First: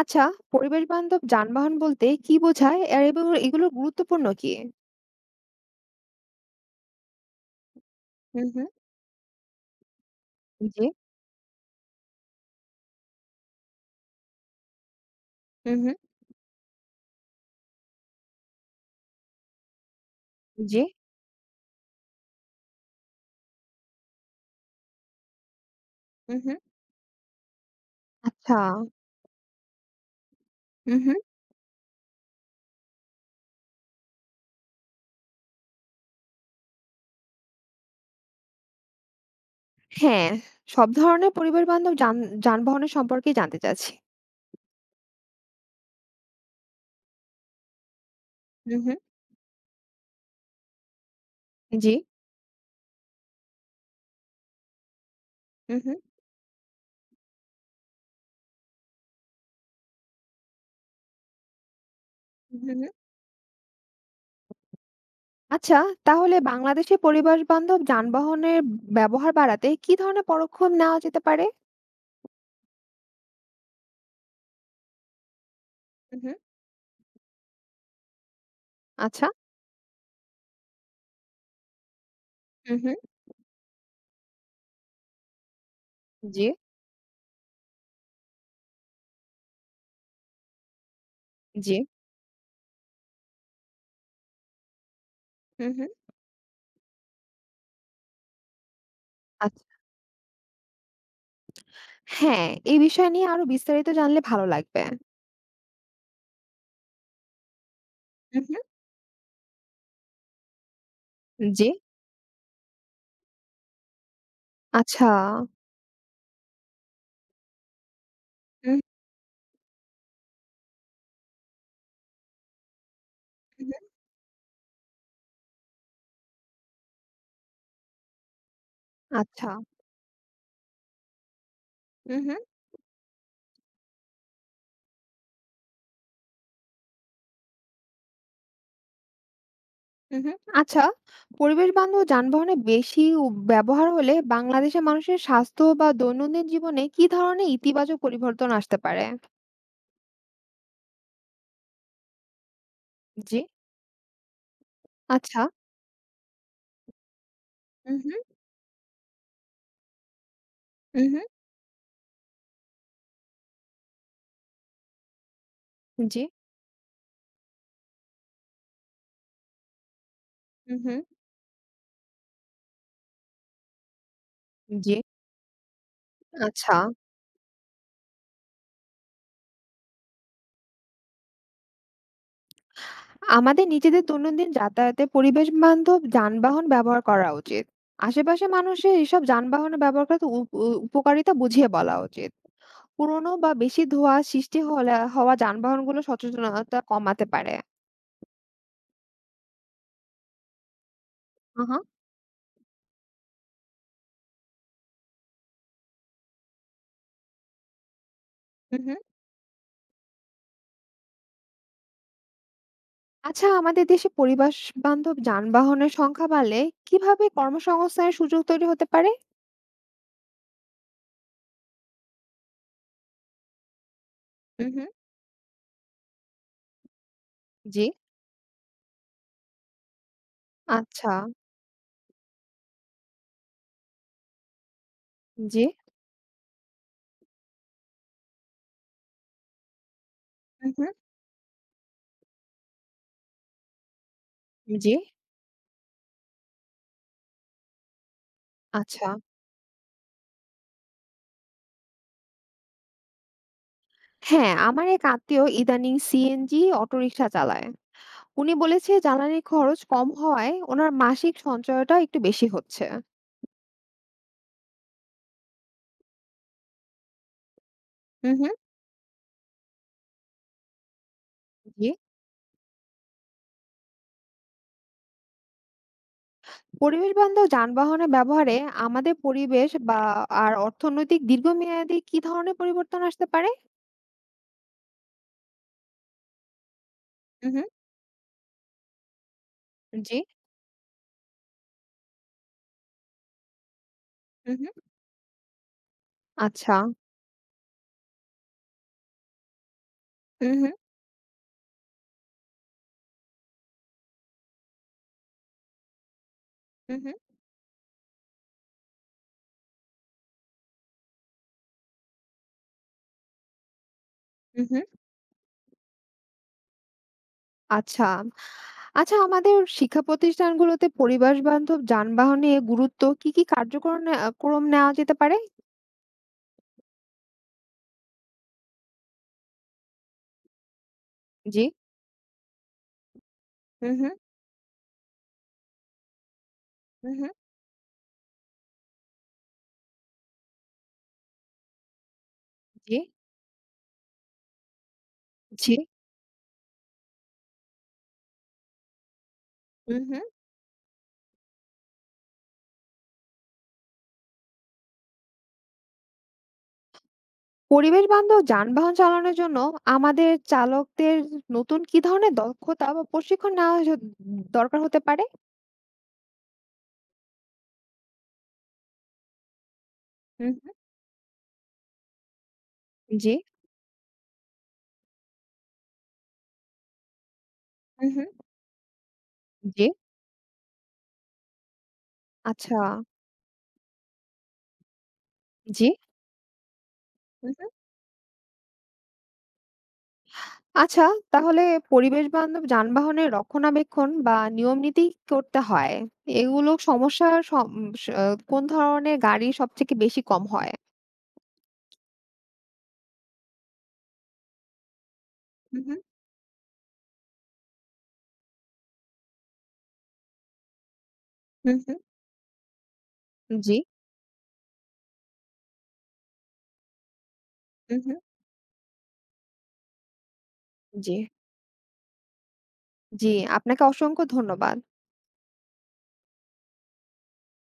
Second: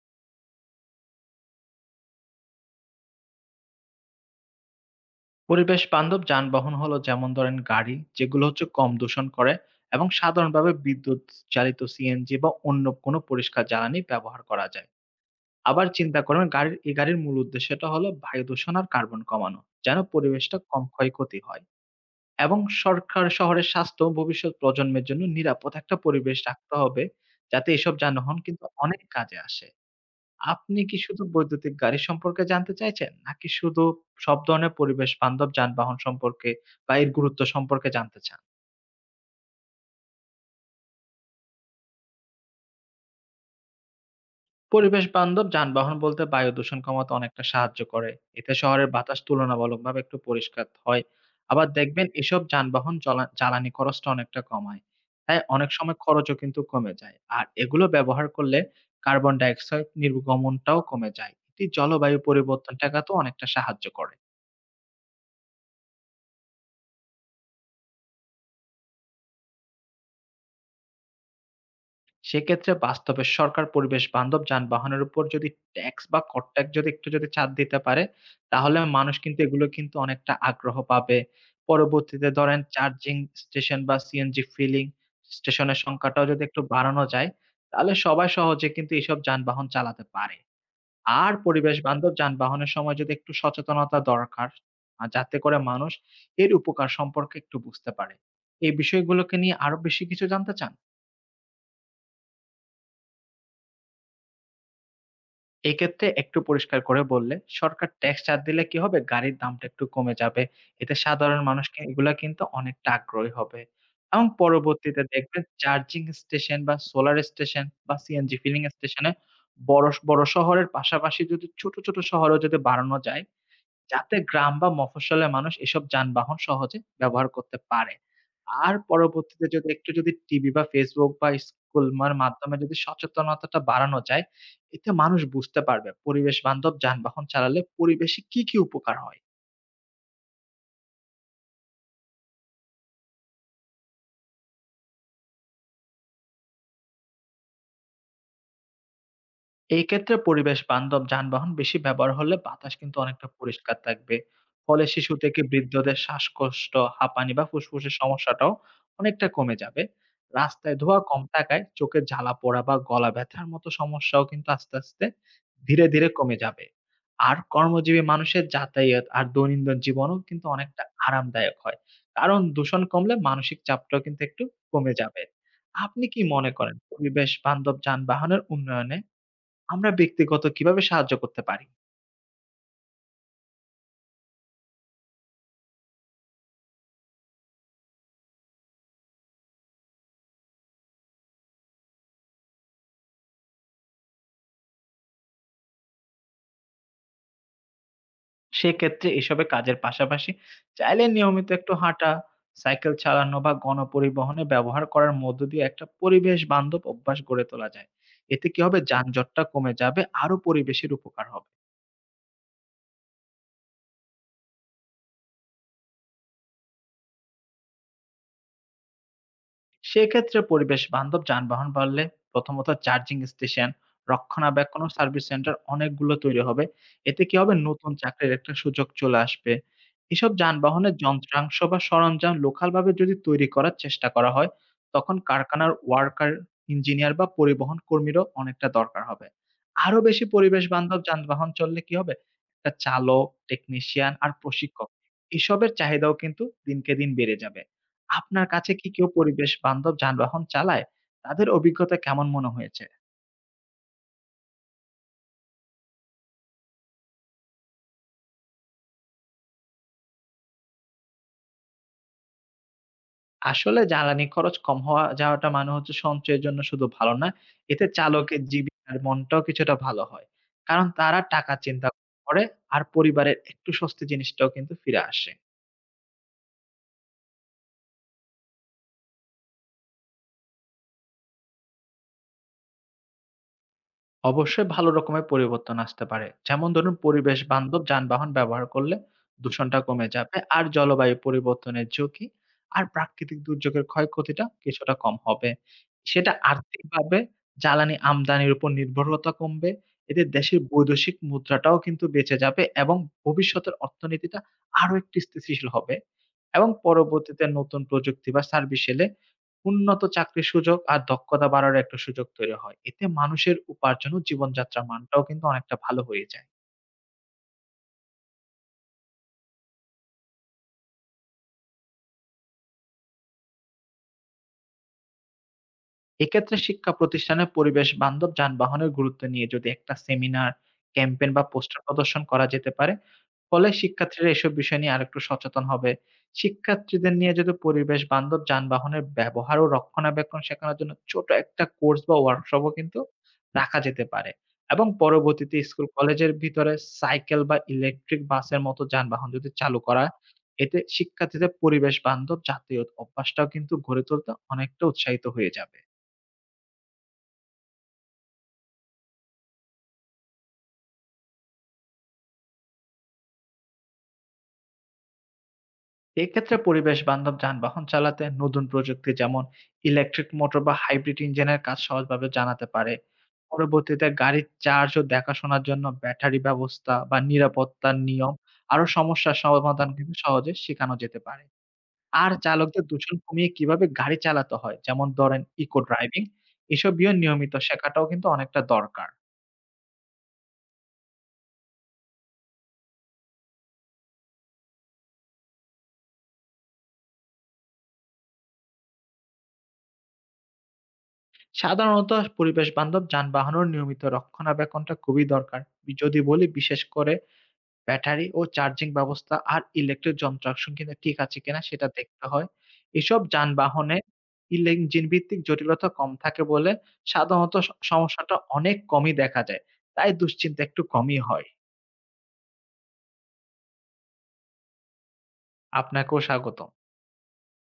আচ্ছা, পরিবেশ বান্ধব যানবাহন বলতে কি বোঝায়? এবং এগুলোর গুরুত্বপূর্ণ কি? পরিবেশ বান্ধব যানবাহন হলো যেমন ধরেন গাড়ি যেগুলো হুম, হচ্ছে হুম। কম দূষণ করে এবং সাধারণভাবে জি। বিদ্যুৎ চালিত সিএনজি বা অন্য কোনো পরিষ্কার জ্বালানি ব্যবহার করা যায়। হুম, আবার হুম। চিন্তা করেন এই গাড়ির মূল উদ্দেশ্যটা হলো বায়ু দূষণ আর কার্বন কমানো, যেন পরিবেশটা জি। কম ক্ষয়ক্ষতি হয় এবং সরকার শহরের স্বাস্থ্য ভবিষ্যৎ প্রজন্মের জন্য নিরাপদ একটা পরিবেশ হুম, হুম। রাখতে হবে, যাতে এসব যানবাহন আচ্ছা। কিন্তু অনেক কাজে আসে। আপনি কি হুম, হুম। শুধু বৈদ্যুতিক গাড়ি সম্পর্কে জানতে চাইছেন? নাকি শুধু সব ধরনের পরিবেশ বান্ধব যানবাহন সম্পর্কে বা এর গুরুত্ব সম্পর্কে জানতে চান? হ্যাঁ, সব ধরনের পরিবেশ বান্ধব যানবাহনের সম্পর্কেই জানতে চাচ্ছি। পরিবেশ বান্ধব যানবাহন বলতে বায়ু দূষণ কমাতে অনেকটা সাহায্য করে। এতে হুম, শহরের হুম। বাতাস তুলনামূলকভাবে একটু পরিষ্কার হয়। আবার জি। দেখবেন এসব যানবাহন চলা জ্বালানি খরচটা অনেকটা কমায়। তাই অনেক হুম, সময় হুম। খরচও কিন্তু কমে যায়। আর এগুলো ব্যবহার করলে কার্বন ডাইঅক্সাইড নির্গমনটাও কমে যায়। এটি জলবায়ু হুম, পরিবর্তন হুম। ঠেকাতেও অনেকটা সাহায্য করে। আচ্ছা, তাহলে বাংলাদেশে পরিবেশ বান্ধব যানবাহনের ব্যবহার বাড়াতে কি ধরনের পদক্ষেপ নেওয়া যেতে পারে? সেক্ষেত্রে বাস্তবে সরকার পরিবেশ বান্ধব যানবাহনের উপর যদি ট্যাক্স বা হুম, হুম। কর ট্যাক্স যদি একটু যদি ছাড় দিতে পারে, তাহলে মানুষ আচ্ছা। কিন্তু এগুলো কিন্তু অনেকটা আগ্রহ পাবে। পরবর্তীতে ধরেন হুম, হুম। চার্জিং স্টেশন বা সিএনজি ফিলিং স্টেশনের সংখ্যাটাও যদি জি, একটু বাড়ানো যায়, তাহলে সবাই সহজে কিন্তু এসব যানবাহন চালাতে পারে। আর জি। পরিবেশ বান্ধব যানবাহনের সময় যদি একটু সচেতনতা দরকার, যাতে করে হুম, হুম। মানুষ এর উপকার সম্পর্কে একটু বুঝতে পারে। এই বিষয়গুলোকে নিয়ে আচ্ছা। আরো বেশি কিছু জানতে চান? হ্যাঁ, এই বিষয় নিয়ে আরো বিস্তারিত জানলে ভালো লাগবে। এক্ষেত্রে একটু পরিষ্কার করে বললে সরকার ট্যাক্স ছাড় হুম, হুম। দিলে কি হবে? গাড়ির দামটা একটু কমে যাবে। এতে সাধারণ মানুষ জি। কি এগুলা কিন্তু অনেকটা আগ্রহী হবে। এবং পরবর্তীতে আচ্ছা। দেখবেন চার্জিং স্টেশন বা সোলার স্টেশন বা সিএনজি ফিলিং হুম, স্টেশনে বড়, বড় শহরের পাশাপাশি যদি ছোট, ছোট শহরেও যদি বাড়ানো যায়, হুম, হুম, যাতে গ্রাম বা মফস্বলের মানুষ এসব যানবাহন সহজে ব্যবহার করতে পারে। আর পরবর্তীতে আচ্ছা। যদি একটু টিভি বা Facebook বা স্কুল মার হুম, হুম, মাধ্যমে যদি সচেতনতাটা বাড়ানো যায়, এতে মানুষ বুঝতে পারবে পরিবেশ বান্ধব যানবাহন চালালে পরিবেশে কি, কি উপকার হয়। হুম, হুম। আচ্ছা, পরিবেশ বান্ধব যানবাহনে বেশি উ ব্যবহার হলে বাংলাদেশের মানুষের স্বাস্থ্য বা দৈনন্দিন জীবনে কি ধরনের ইতিবাচক পরিবর্তন আসতে পারে? এই ক্ষেত্রে পরিবেশ বান্ধব যানবাহন বেশি ব্যবহার হলে বাতাস কিন্তু অনেকটা জি। পরিষ্কার থাকবে। ফলে শিশু থেকে আচ্ছা। বৃদ্ধদের শ্বাসকষ্ট, হাঁপানি বা ফুসফুসের হুম, হুম, সমস্যাটাও অনেকটা কমে যাবে। রাস্তায় ধোঁয়া হুম, কম হুম। থাকায় চোখে জ্বালা পোড়া বা গলা ব্যথার মতো সমস্যাও কিন্তু আস্তে, আস্তে ধীরে, ধীরে জি। কমে যাবে। আর কর্মজীবী মানুষের যাতায়াত আর দৈনন্দিন জীবনও কিন্তু হুম, অনেকটা হুম। আরামদায়ক হয়। কারণ দূষণ কমলে মানসিক চাপটাও কিন্তু একটু কমে জি, যাবে। আপনি কি মনে আচ্ছা। করেন পরিবেশ বান্ধব যানবাহনের উন্নয়নে আমরা ব্যক্তিগত কিভাবে সাহায্য করতে পারি? আমাদের নিজেদের দৈনন্দিন যাতায়াতে পরিবেশ বান্ধব যানবাহন ব্যবহার করা উচিত। আশেপাশে মানুষের এসব যানবাহনের ব্যবহার করার উপ উ উপকারিতা বুঝিয়ে বলা উচিত। পুরোনো বা বেশি ধোঁয়া সৃষ্টি হওয়া যানবাহনগুলো সচেতনতা কমাতে পারে। সেক্ষেত্রে এসবের কাজের পাশাপাশি চাইলে নিয়মিত আ একটু হা, হাঁটা, সাইকেল চালানো বা গণপরিবহনে ব্যবহার করার মধ্য দিয়ে একটা পরিবেশ বান্ধব অভ্যাস গড়ে তোলা যায়। এতে কি হু, হবে? হু। যানজটটা কমে যাবে, আরো পরিবেশের উপকার হবে। আচ্ছা, আমাদের দেশে পরিবেশ বান্ধব যানবাহনের সংখ্যা বাড়লে কিভাবে কর্মসংস্থানের সুযোগ তৈরি হতে পারে? সেক্ষেত্রে পরিবেশ বান্ধব যানবাহন বাড়লে প্রথমত চার্জিং স্টেশন, হু, রক্ষণাবেক্ষণ হু। ও সার্ভিস সেন্টার অনেকগুলো তৈরি হবে। এতে কি হবে জি। নতুন চাকরির একটা সুযোগ চলে আসবে। এসব যানবাহনের আচ্ছা, যন্ত্রাংশ বা সরঞ্জাম লোকাল ভাবে যদি তৈরি করার চেষ্টা করা হয়, তখন জি। কারখানার ওয়ার্কার, ইঞ্জিনিয়ার বা পরিবহন কর্মীরও অনেকটা দরকার হবে। আরো বেশি পরিবেশ হু, হু। বান্ধব যানবাহন চললে কি হবে? একটা চালক, টেকনিশিয়ান আর প্রশিক্ষক জি। এসবের চাহিদাও কিন্তু দিনকে দিন বেড়ে যাবে। আপনার কাছে কি কেউ আচ্ছা। পরিবেশ বান্ধব যানবাহন চালায়? তাদের অভিজ্ঞতা কেমন মনে হয়েছে? হ্যাঁ, আমার এক আত্মীয় ইদানিং সিএনজি অটোরিকশা চালায়। উনি বলেছে জ্বালানি খরচ কম হওয়ায় ওনার মাসিক সঞ্চয়টা একটু বেশি হচ্ছে। আসলে জ্বালানি খরচ কম হওয়া যাওয়াটা মানে হচ্ছে সঞ্চয়ের জন্য শুধু ভালো না, এতে হুম, চালকের হুম। জীবিকার মনটাও কিছুটা ভালো হয়। কারণ তারা টাকা চিন্তা জি। করে আর পরিবারের একটু স্বস্তি জিনিসটাও কিন্তু ফিরে আসে। পরিবেশ বান্ধব যানবাহনের ব্যবহারে আমাদের পরিবেশ বা আর অর্থনৈতিক দীর্ঘমেয়াদী কি ধরনের পরিবর্তন আসতে পারে? অবশ্যই ভালো রকমের পরিবর্তন আসতে পারে। যেমন ধরুন পরিবেশ হুম, হুম। বান্ধব যানবাহন ব্যবহার করলে দূষণটা কমে জি। যাবে। আর জলবায়ু পরিবর্তনের ঝুঁকি আর প্রাকৃতিক দুর্যোগের ক্ষয়ক্ষতিটা হুম, হুম। কিছুটা কম হবে। সেটা আচ্ছা। আর্থিকভাবে জ্বালানি আমদানির উপর নির্ভরতা কমবে। এতে হুম, দেশের হুম। বৈদেশিক মুদ্রাটাও কিন্তু বেঁচে যাবে এবং ভবিষ্যতের অর্থনীতিটা আরো একটু স্থিতিশীল হবে। এবং হুম, হুম। পরবর্তীতে নতুন প্রযুক্তি বা সার্ভিস এলে উন্নত চাকরির সুযোগ আর দক্ষতা বাড়ার একটা সুযোগ তৈরি হয়। এতে মানুষের উপার্জন ও হু, হুম। জীবনযাত্রার মানটাও কিন্তু অনেকটা ভালো হয়ে যায়। আচ্ছা। আচ্ছা, আমাদের শিক্ষা প্রতিষ্ঠানগুলোতে পরিবেশ বান্ধব যানবাহনে গুরুত্ব কি, কি কার্যক্রম ক্রম নেওয়া যেতে পারে? এক্ষেত্রে শিক্ষা প্রতিষ্ঠানে পরিবেশ বান্ধব যানবাহনের গুরুত্ব নিয়ে যদি একটা সেমিনার, ক্যাম্পেইন বা জি। পোস্টার প্রদর্শন করা যেতে পারে, ফলে হুম, হুম। শিক্ষার্থীরা এসব বিষয় নিয়ে আরেকটু সচেতন হবে। হুম, শিক্ষার্থীদের হুম। নিয়ে যদি পরিবেশ বান্ধব যানবাহনের ব্যবহার ও রক্ষণাবেক্ষণ শেখানোর জন্য ছোট একটা কোর্স বা ওয়ার্কশপও জি। কিন্তু রাখা যেতে পারে। এবং পরবর্তীতে জি। জি। স্কুল কলেজের ভিতরে সাইকেল বা ইলেকট্রিক বাসের মতো যানবাহন যদি চালু হুম, করা, হুম। এতে শিক্ষার্থীদের পরিবেশ বান্ধব যাতায়াত অভ্যাসটাও কিন্তু গড়ে তুলতে অনেকটা উৎসাহিত হয়ে যাবে। পরিবেশ বান্ধব যানবাহন চালানোর জন্য আমাদের চালকদের নতুন কি ধরনের দক্ষতা বা প্রশিক্ষণ দরকার হতে পারে। এক্ষেত্রে পরিবেশ বান্ধব যানবাহন চালাতে নতুন প্রযুক্তি যেমন ইলেকট্রিক হুম, মোটর বা হাইব্রিড ইঞ্জিনের কাজ সহজভাবে জানাতে পারে। হুম, জি। পরবর্তীতে গাড়ির চার্জ ও দেখাশোনার জন্য ব্যাটারি ব্যবস্থা বা নিরাপত্তার হুম, হুম। নিয়ম আরো সমস্যার জি। সমাধান কিন্তু সহজে শেখানো যেতে পারে। আর আচ্ছা, চালকদের দূষণ কমিয়ে কিভাবে গাড়ি চালাতে হয় যেমন ধরেন ইকো জি। ড্রাইভিং এসবীয় হুম, নিয়মিত হুম। শেখাটাও কিন্তু অনেকটা দরকার। আচ্ছা, তাহলে পরিবেশ বান্ধব যানবাহনের রক্ষণাবেক্ষণ বা নিয়ম নীতি করতে হয়, এগুলো সমস্যার কোন ধরনের গাড়ি সব থেকে বেশি কম হয়? সাধারণত পরিবেশ বান্ধব যানবাহনের নিয়মিত রক্ষণাবেক্ষণটা খুবই দরকার। হুম, হুম, যদি বলি বিশেষ করে ব্যাটারি ও চার্জিং ব্যবস্থা আর ইলেকট্রিক যন্ত্রাংশ কিনা ঠিক আছে কিনা হুম, সেটা দেখতে হয়। এসব হুম। জি। যানবাহনে ইঞ্জিন ভিত্তিক জটিলতা কম থাকে বলে সাধারণত হুম, হুম। সমস্যাটা অনেক কমই দেখা যায়। তাই দুশ্চিন্তা একটু জি, কমই হয়। জি। আপনাকে অসংখ্য ধন্যবাদ। আপনাকেও স্বাগতম।